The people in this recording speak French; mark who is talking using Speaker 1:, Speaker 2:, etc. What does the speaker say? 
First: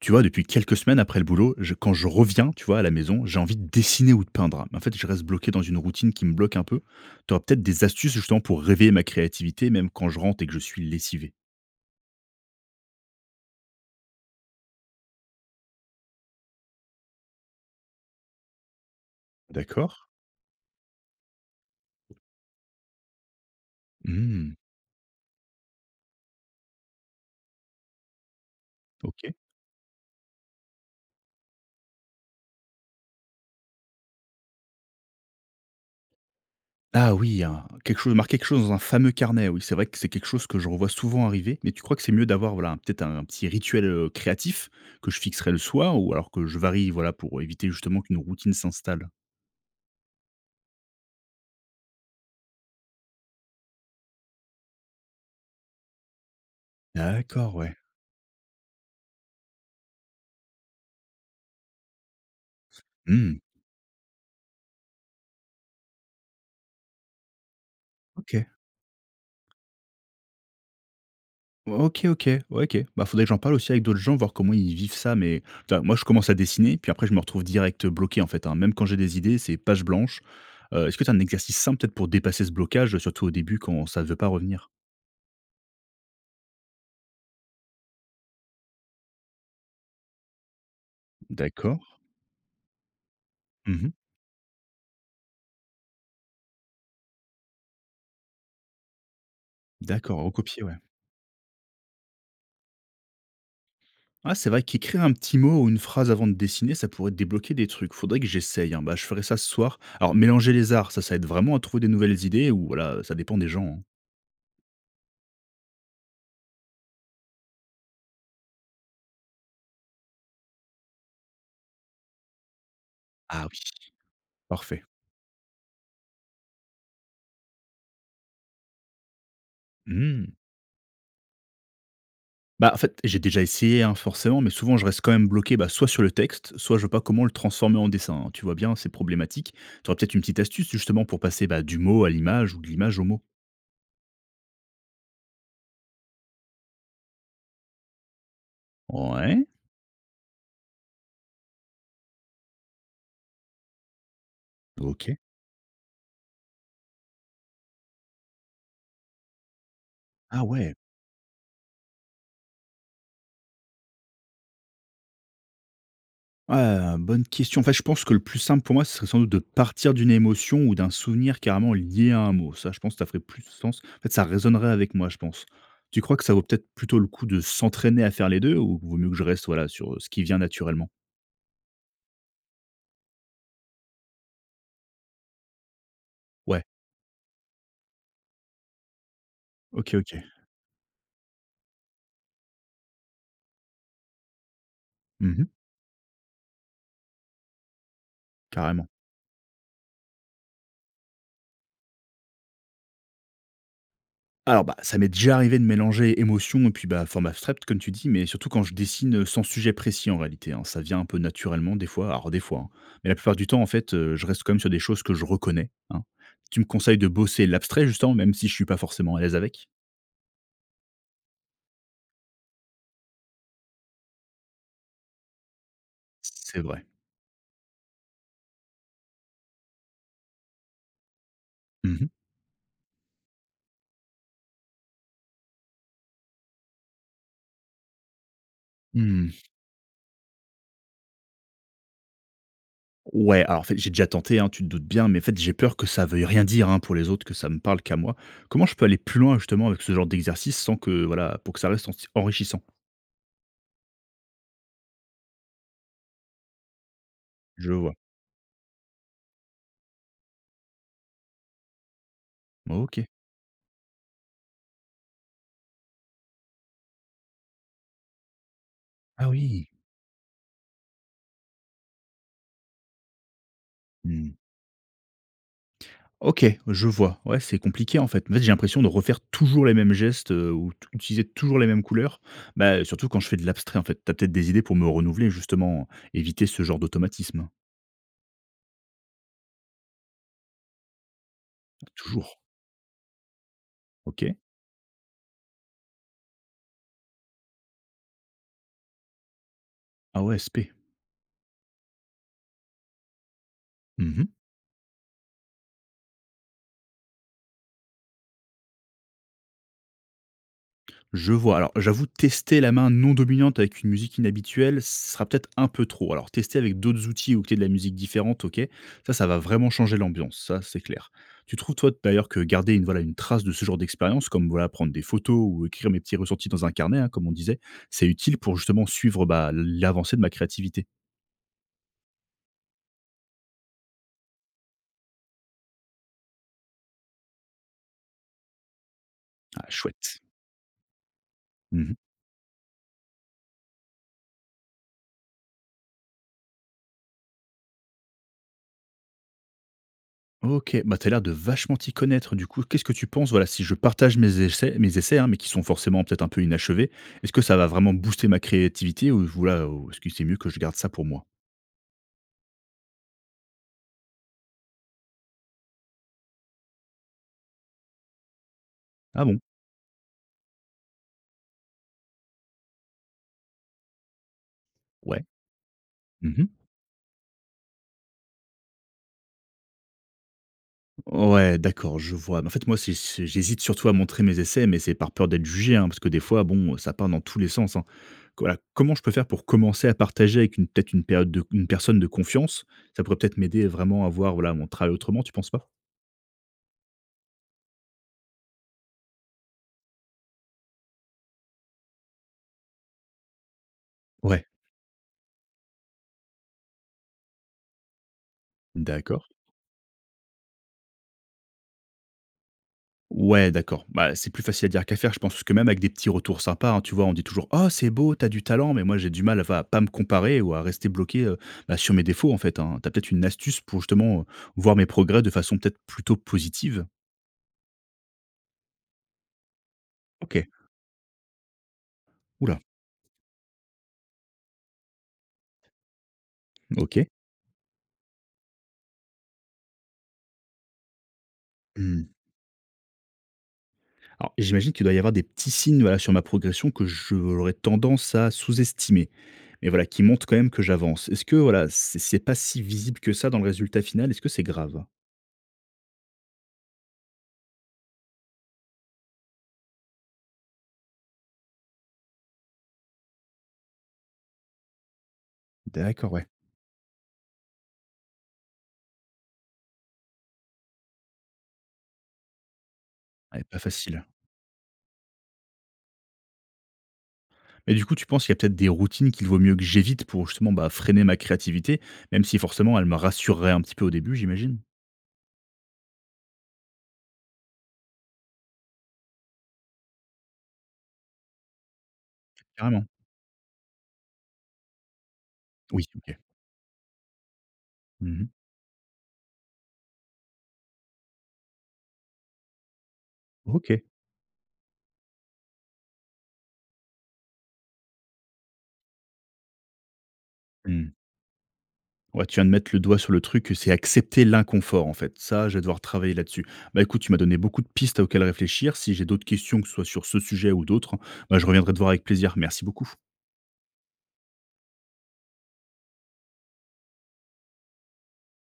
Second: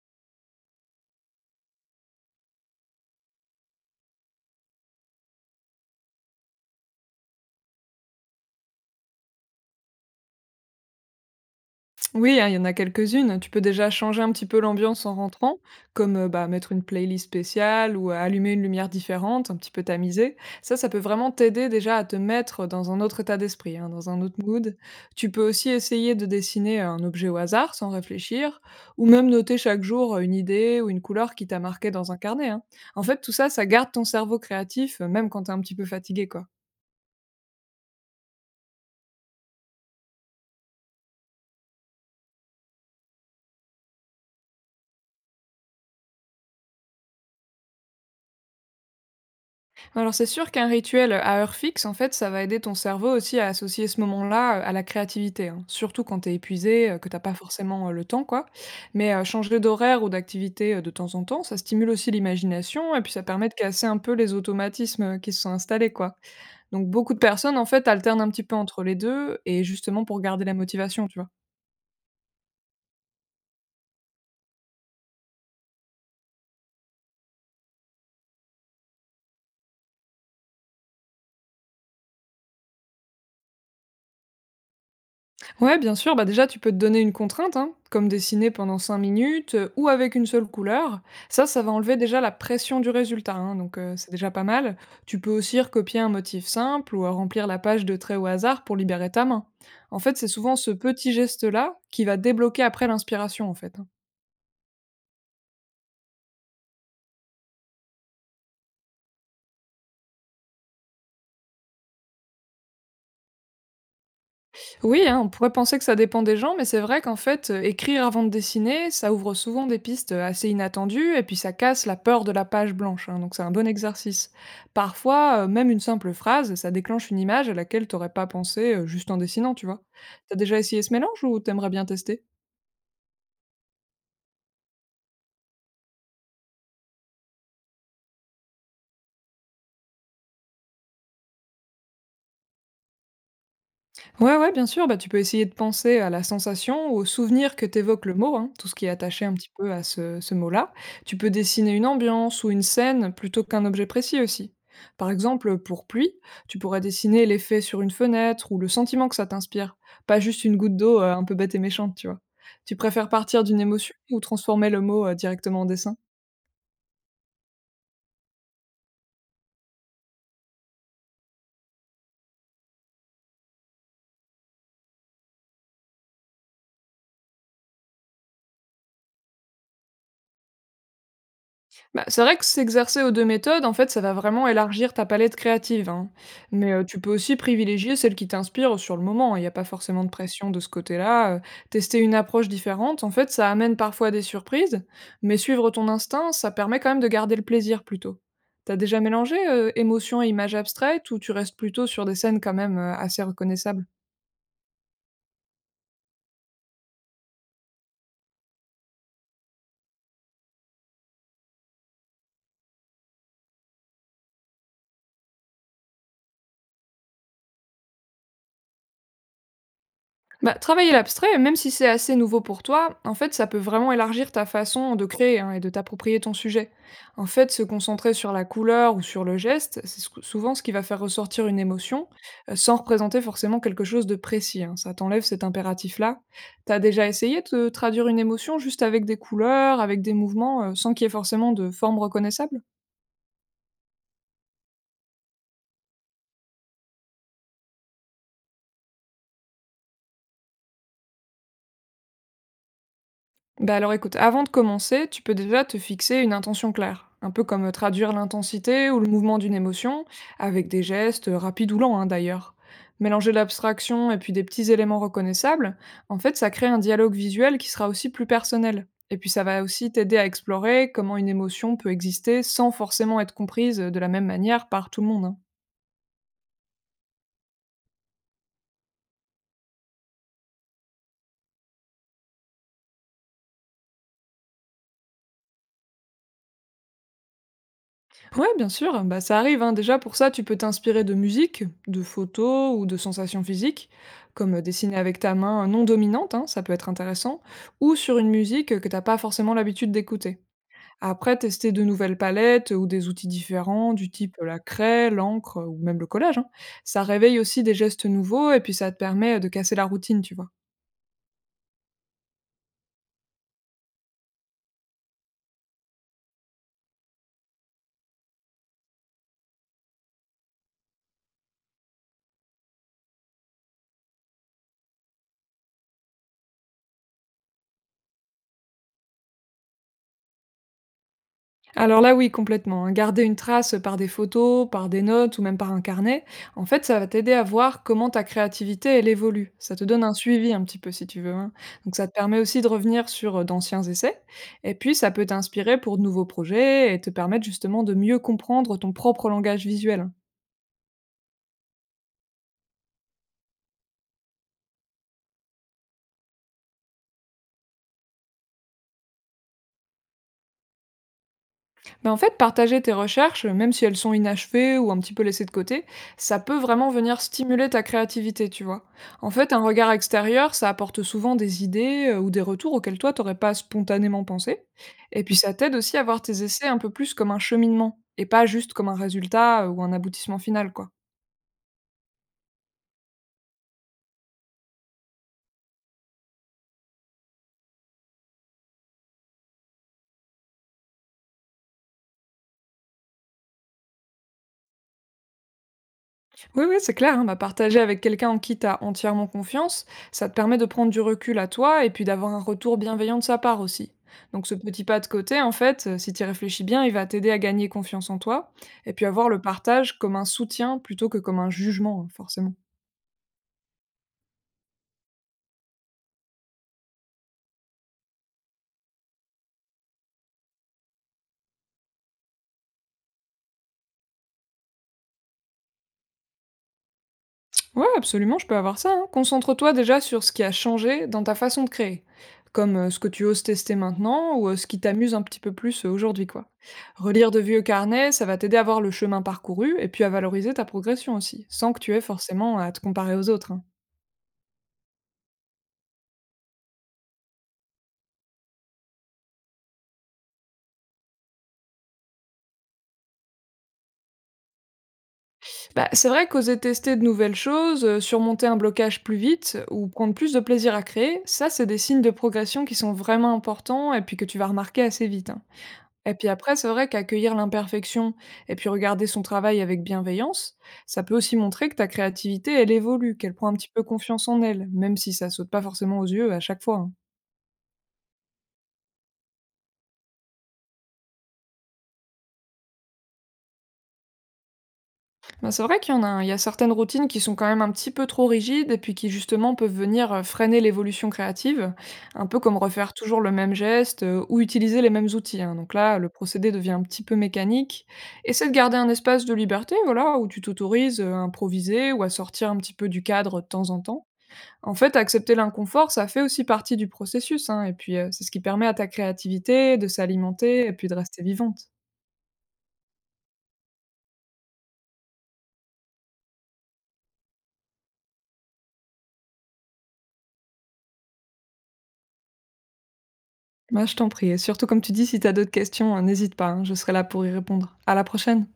Speaker 1: Tu vois, depuis quelques semaines après le boulot, quand je reviens, tu vois, à la maison, j'ai envie de dessiner ou de peindre. Mais en fait, je reste bloqué dans une routine qui me bloque un peu. Tu auras peut-être des astuces justement pour réveiller ma créativité, même quand je rentre et que je suis lessivé.
Speaker 2: Oui, hein, il y en a quelques-unes. Tu peux déjà changer un petit peu l'ambiance en rentrant, comme bah, mettre une playlist spéciale ou allumer une lumière différente, un petit peu
Speaker 1: D'accord.
Speaker 2: tamisée. Ça peut vraiment t'aider déjà à te mettre dans un autre état d'esprit, hein, dans un autre
Speaker 1: Hmm.
Speaker 2: mood. Tu peux aussi essayer de dessiner un objet au hasard sans réfléchir, ou
Speaker 1: Ok.
Speaker 2: même noter chaque jour une idée ou une couleur qui t'a marqué dans un carnet, hein. En fait, tout ça, ça garde ton cerveau créatif, même quand t'es un petit peu fatigué, quoi.
Speaker 1: Ah oui, quelque chose, marquer quelque chose dans un fameux carnet. Oui, c'est vrai que c'est quelque chose que je revois souvent arriver. Mais tu crois que c'est mieux d'avoir voilà, peut-être un petit rituel créatif que je fixerai le soir ou alors que je varie voilà, pour éviter justement qu'une routine s'installe.
Speaker 2: Alors c'est sûr qu'un rituel à heure fixe, en fait, ça va aider ton cerveau aussi à associer ce moment-là à la créativité, hein, surtout quand t'es épuisé, que t'as pas
Speaker 1: D'accord, ouais.
Speaker 2: forcément le temps, quoi. Mais changer d'horaire ou d'activité de temps en temps, ça stimule aussi l'imagination et puis ça
Speaker 1: Hmm.
Speaker 2: permet de casser un peu les automatismes qui se sont installés, quoi. Donc beaucoup de personnes, en fait, alternent un
Speaker 1: Ok.
Speaker 2: petit peu entre les deux et justement pour garder la motivation, tu vois.
Speaker 1: OK, OK. Ouais, OK. Bah, faudrait que j'en parle aussi avec d'autres gens, voir comment ils vivent ça, mais enfin, moi, je commence à dessiner, puis après, je me retrouve direct bloqué, en fait, hein. Même quand j'ai des idées, c'est page blanche. Est-ce que tu as un exercice simple, peut-être, pour dépasser ce blocage, surtout au début, quand ça ne veut pas revenir?
Speaker 2: Ouais, bien sûr. Bah déjà, tu peux te donner une contrainte, hein, comme dessiner pendant 5 minutes ou avec une seule couleur. Ça va
Speaker 1: D'accord.
Speaker 2: enlever déjà la pression du résultat, hein, donc
Speaker 1: Mmh.
Speaker 2: euh, c'est déjà pas mal. Tu peux aussi recopier un motif simple ou remplir la page de traits au hasard pour libérer ta main. En fait,
Speaker 1: D'accord,
Speaker 2: c'est souvent
Speaker 1: recopier,
Speaker 2: ce
Speaker 1: ouais.
Speaker 2: petit geste-là qui va débloquer après l'inspiration, en fait, hein.
Speaker 1: Ah, c'est vrai qu'écrire un petit mot ou une phrase avant de dessiner, ça pourrait débloquer des trucs. Faudrait que j'essaye, hein. Bah, je ferai ça ce soir. Alors, mélanger les arts, ça aide vraiment à trouver des nouvelles idées ou voilà, ça dépend des gens, hein?
Speaker 2: Oui, hein, on pourrait penser que ça dépend des gens, mais c'est vrai qu'en fait, écrire avant de dessiner, ça ouvre souvent des pistes assez inattendues et puis ça casse la peur de la page blanche, hein, donc c'est
Speaker 1: Ah
Speaker 2: un
Speaker 1: oui.
Speaker 2: bon exercice.
Speaker 1: Parfait.
Speaker 2: Parfois, même une simple phrase, ça déclenche une image à laquelle t'aurais pas pensé juste en dessinant, tu vois.
Speaker 1: Mmh.
Speaker 2: T'as déjà essayé ce mélange ou t'aimerais bien tester?
Speaker 1: Bah, en fait, j'ai déjà essayé, hein, forcément, mais souvent je reste quand même bloqué, bah, soit sur le texte, soit je vois pas comment le transformer en dessin, hein. Tu vois bien, c'est problématique. Tu aurais peut-être une petite astuce justement pour passer bah, du mot à l'image ou de l'image au mot?
Speaker 2: Ouais, ouais, bien sûr, bah, tu peux essayer de penser à la sensation ou au souvenir que t'évoque le mot, hein, tout ce qui est attaché un
Speaker 1: Ouais,
Speaker 2: petit peu à ce mot-là. Tu peux dessiner une ambiance ou une scène plutôt qu'un objet précis aussi. Par
Speaker 1: OK.
Speaker 2: exemple, pour pluie, tu pourrais dessiner l'effet sur une fenêtre ou le sentiment que ça t'inspire, pas
Speaker 1: Ah
Speaker 2: juste une
Speaker 1: ouais.
Speaker 2: goutte d'eau un peu bête et méchante, tu vois. Tu préfères partir d'une émotion ou transformer le mot directement en dessin.
Speaker 1: Ah, bonne question. En fait, je pense que le plus simple pour moi, ce serait sans doute de partir d'une émotion ou d'un souvenir carrément lié à un mot. Ça, je pense que ça ferait plus de sens. En fait, ça résonnerait avec moi, je pense. Tu crois que ça vaut peut-être plutôt le coup de s'entraîner à faire les 2 ou vaut mieux que je reste voilà, sur, ce qui vient naturellement?
Speaker 2: Bah, c'est vrai que s'exercer aux 2 méthodes, en fait, ça va vraiment élargir ta palette créative, hein.
Speaker 1: Ouais,
Speaker 2: Mais, tu peux aussi privilégier celle qui t'inspire sur le moment. Il n'y a pas
Speaker 1: OK,
Speaker 2: forcément de
Speaker 1: OK.
Speaker 2: pression de ce côté-là. Tester une approche différente, en fait, ça amène parfois des surprises, mais
Speaker 1: Mmh.
Speaker 2: suivre ton instinct, ça permet quand même de garder le plaisir plutôt. T'as
Speaker 1: Carrément.
Speaker 2: déjà mélangé, émotion et images abstraites ou tu restes plutôt sur des scènes quand même, assez reconnaissables?
Speaker 1: Alors, bah, ça m'est déjà arrivé de mélanger émotion et puis, bah, forme abstraite, comme tu dis, mais surtout quand je dessine sans sujet précis en réalité, hein. Ça vient un peu naturellement des fois, alors des fois, hein. Mais la plupart du temps, en fait, je reste quand même sur des choses que je reconnais, hein. Tu me conseilles de bosser l'abstrait, justement, même si je suis pas forcément à l'aise avec.
Speaker 2: Bah, travailler l'abstrait, même si c'est assez nouveau pour toi, en fait, ça peut vraiment élargir ta façon de créer hein, et de t'approprier ton
Speaker 1: C'est
Speaker 2: sujet.
Speaker 1: vrai.
Speaker 2: En fait, se concentrer sur la couleur ou sur le geste, c'est souvent ce qui va faire ressortir une
Speaker 1: Mhm.
Speaker 2: émotion, sans représenter forcément quelque chose de précis, hein. Ça t'enlève cet impératif-là. T'as déjà essayé de traduire une émotion juste avec des
Speaker 1: Hmm.
Speaker 2: couleurs, avec des mouvements, sans qu'il y ait forcément de forme reconnaissable?
Speaker 1: Ouais, alors en fait, j'ai déjà tenté, hein, tu te doutes bien, mais en fait, j'ai peur que ça veuille rien dire hein, pour les autres, que ça me parle qu'à moi. Comment je peux aller plus loin, justement, avec ce genre d'exercice sans que, voilà, pour que ça reste enrichissant.
Speaker 2: Bah alors écoute, avant de commencer, tu peux déjà te fixer une intention claire, un peu comme
Speaker 1: Je vois.
Speaker 2: traduire l'intensité ou le mouvement d'une émotion, avec des gestes rapides ou lents hein, d'ailleurs.
Speaker 1: Ok.
Speaker 2: Mélanger l'abstraction et puis des petits éléments reconnaissables, en fait ça crée un dialogue visuel qui sera aussi plus personnel. Et
Speaker 1: Ah
Speaker 2: puis ça va
Speaker 1: oui.
Speaker 2: aussi t'aider à explorer comment une émotion peut exister sans forcément être comprise de la même
Speaker 1: Mmh.
Speaker 2: manière par tout le monde, hein.
Speaker 1: OK, je vois. Ouais, c'est compliqué en fait. En fait, j'ai l'impression de refaire toujours les mêmes gestes, ou t utiliser toujours les mêmes couleurs. Bah, surtout quand je fais de l'abstrait en fait. T'as peut-être des idées pour me renouveler justement, éviter ce genre d'automatisme?
Speaker 2: Ouais, bien sûr, bah, ça arrive, hein. Déjà, pour ça, tu peux t'inspirer de musique, de
Speaker 1: Toujours.
Speaker 2: photos ou de sensations physiques,
Speaker 1: OK.
Speaker 2: comme dessiner avec ta main non dominante, hein, ça peut être intéressant, ou sur une musique que t'as pas forcément l'habitude
Speaker 1: Ah ouais,
Speaker 2: d'écouter.
Speaker 1: SP.
Speaker 2: Après, tester de nouvelles palettes ou des outils différents, du
Speaker 1: Mmh mh.
Speaker 2: type la craie, l'encre ou même le collage, hein, ça réveille aussi des gestes nouveaux et puis ça te permet de casser la routine, tu vois.
Speaker 1: Je vois. Alors, j'avoue, tester la main non dominante avec une musique inhabituelle, ce sera peut-être un peu trop. Alors, tester avec d'autres outils ou que t'aies de la musique différente, ok, ça va vraiment changer l'ambiance, ça, c'est clair. Tu trouves, toi, d'ailleurs, que garder une, voilà, une trace de ce genre d'expérience, comme voilà, prendre des photos ou écrire mes petits ressentis dans un carnet, hein, comme on disait, c'est utile pour justement suivre bah, l'avancée de ma créativité.
Speaker 2: Alors là, oui, complètement, hein. Garder une trace par des photos, par des notes ou même par un carnet, en fait, ça va t'aider à voir comment ta créativité, elle évolue.
Speaker 1: Ah,
Speaker 2: Ça te donne un
Speaker 1: chouette.
Speaker 2: suivi un petit peu, si tu veux, hein. Donc
Speaker 1: Mhm.
Speaker 2: ça te permet aussi de revenir sur d'anciens essais. Et puis, ça peut t'inspirer pour de nouveaux projets et te permettre justement de mieux comprendre ton propre langage visuel.
Speaker 1: OK, bah, t'as l'air de vachement t'y connaître du coup. Qu'est-ce que tu penses, voilà, si je partage mes essais, hein, mais qui sont forcément peut-être un peu inachevés, est-ce que ça va vraiment booster ma créativité ou voilà, ou est-ce que c'est mieux que je garde ça pour moi?
Speaker 2: Ben, en fait, partager tes recherches, même si elles sont inachevées ou un petit peu laissées de côté, ça peut vraiment venir stimuler ta créativité, tu vois.
Speaker 1: Ah
Speaker 2: En
Speaker 1: bon?
Speaker 2: fait, un regard extérieur, ça apporte souvent des idées ou des retours auxquels toi, t'aurais pas spontanément pensé. Et
Speaker 1: Ouais.
Speaker 2: puis, ça t'aide aussi à voir tes
Speaker 1: Mmh.
Speaker 2: essais un peu plus comme un cheminement et pas juste comme un résultat ou un aboutissement final, quoi.
Speaker 1: Ouais, d'accord, je vois. Mais en fait, moi, c'est j'hésite surtout à montrer mes essais, mais c'est par peur d'être jugé, hein, parce que des fois, bon, ça part dans tous les sens, hein. Voilà, comment je peux faire pour commencer à partager avec une peut-être une période de une personne de confiance? Ça pourrait peut-être m'aider vraiment à voir, voilà, mon travail autrement, tu penses pas?
Speaker 2: Oui, oui, c'est clair, hein, bah, partager avec quelqu'un en qui tu as entièrement confiance, ça te permet de prendre du recul à toi et puis d'avoir un retour bienveillant de sa part aussi.
Speaker 1: Ouais,
Speaker 2: Donc ce petit pas de côté, en fait, si tu y réfléchis bien, il va t'aider à gagner confiance en toi et puis
Speaker 1: d'accord.
Speaker 2: avoir le partage comme un soutien plutôt que comme un jugement, hein, forcément.
Speaker 1: Ouais, d'accord. Bah, c'est plus facile à dire qu'à faire. Je pense que même avec des petits retours sympas, hein, tu vois, on dit toujours «Oh, c'est beau, t'as du talent», mais moi, j'ai du mal à va pas me comparer ou à rester bloqué, bah, sur mes défauts, en fait, hein. Tu peut-être une astuce pour justement, voir mes progrès de façon peut-être plutôt positive?
Speaker 2: Ouais, absolument, je peux avoir ça, hein. Concentre-toi déjà sur ce qui
Speaker 1: OK.
Speaker 2: a changé dans ta façon de créer,
Speaker 1: Oula.
Speaker 2: comme ce que tu oses tester maintenant ou ce qui t'amuse un petit peu plus aujourd'hui, quoi.
Speaker 1: OK.
Speaker 2: Relire de vieux carnets, ça va t'aider à voir le chemin parcouru et puis à valoriser ta progression aussi, sans que tu aies
Speaker 1: Mmh.
Speaker 2: forcément à te comparer aux autres, hein.
Speaker 1: Alors, j'imagine qu'il doit y avoir des petits signes, voilà, sur ma progression que j'aurais tendance à sous-estimer, mais voilà, qui montrent quand même que j'avance. Est-ce que, voilà, c'est pas si visible que ça dans le résultat final? Est-ce que c'est grave?
Speaker 2: Bah, c'est vrai qu'oser tester de nouvelles choses, surmonter un blocage plus vite ou prendre plus de plaisir à créer, ça, c'est des signes de progression qui sont vraiment importants et puis que tu vas remarquer assez vite, hein.
Speaker 1: D'accord,
Speaker 2: Et
Speaker 1: ouais.
Speaker 2: puis après, c'est vrai qu'accueillir l'imperfection et puis regarder son travail avec bienveillance, ça peut aussi montrer que ta créativité, elle évolue, qu'elle
Speaker 1: Ouais,
Speaker 2: prend un
Speaker 1: pas
Speaker 2: petit peu
Speaker 1: facile.
Speaker 2: confiance en elle, même si ça saute pas forcément aux yeux à chaque fois, hein.
Speaker 1: Mais du coup, tu penses qu'il y a peut-être des routines qu'il vaut mieux que j'évite pour justement, bah, freiner ma créativité, même si forcément elle me rassurerait un petit peu au début, j'imagine?
Speaker 2: Ben, c'est vrai qu'il y en a, il y a certaines routines qui sont quand même un petit peu trop rigides et puis qui justement peuvent venir freiner l'évolution créative, un peu comme
Speaker 1: Carrément?
Speaker 2: refaire toujours le même geste ou utiliser les mêmes outils, hein. Donc
Speaker 1: Oui,
Speaker 2: là, le
Speaker 1: OK.
Speaker 2: procédé devient un petit peu mécanique.
Speaker 1: Mmh.
Speaker 2: Essaie de garder un espace de liberté, voilà, où tu t'autorises à improviser ou à sortir un petit peu du cadre de temps en
Speaker 1: OK.
Speaker 2: temps. En fait, accepter l'inconfort, ça fait aussi partie du processus, hein, et puis, c'est ce qui permet à ta créativité de s'alimenter et puis
Speaker 1: Mmh.
Speaker 2: de rester vivante.
Speaker 1: Ouais, tu viens de mettre le doigt sur le truc, c'est accepter l'inconfort, en fait. Ça, je vais devoir travailler là-dessus. Bah, écoute, tu m'as donné beaucoup de pistes auxquelles réfléchir. Si j'ai d'autres questions, que ce soit sur ce sujet ou d'autres, bah, je reviendrai te voir avec plaisir. Merci beaucoup.
Speaker 2: Bah, je t'en prie et surtout comme tu dis, si tu as d'autres questions, n'hésite pas, hein, je serai là pour y répondre. À la prochaine.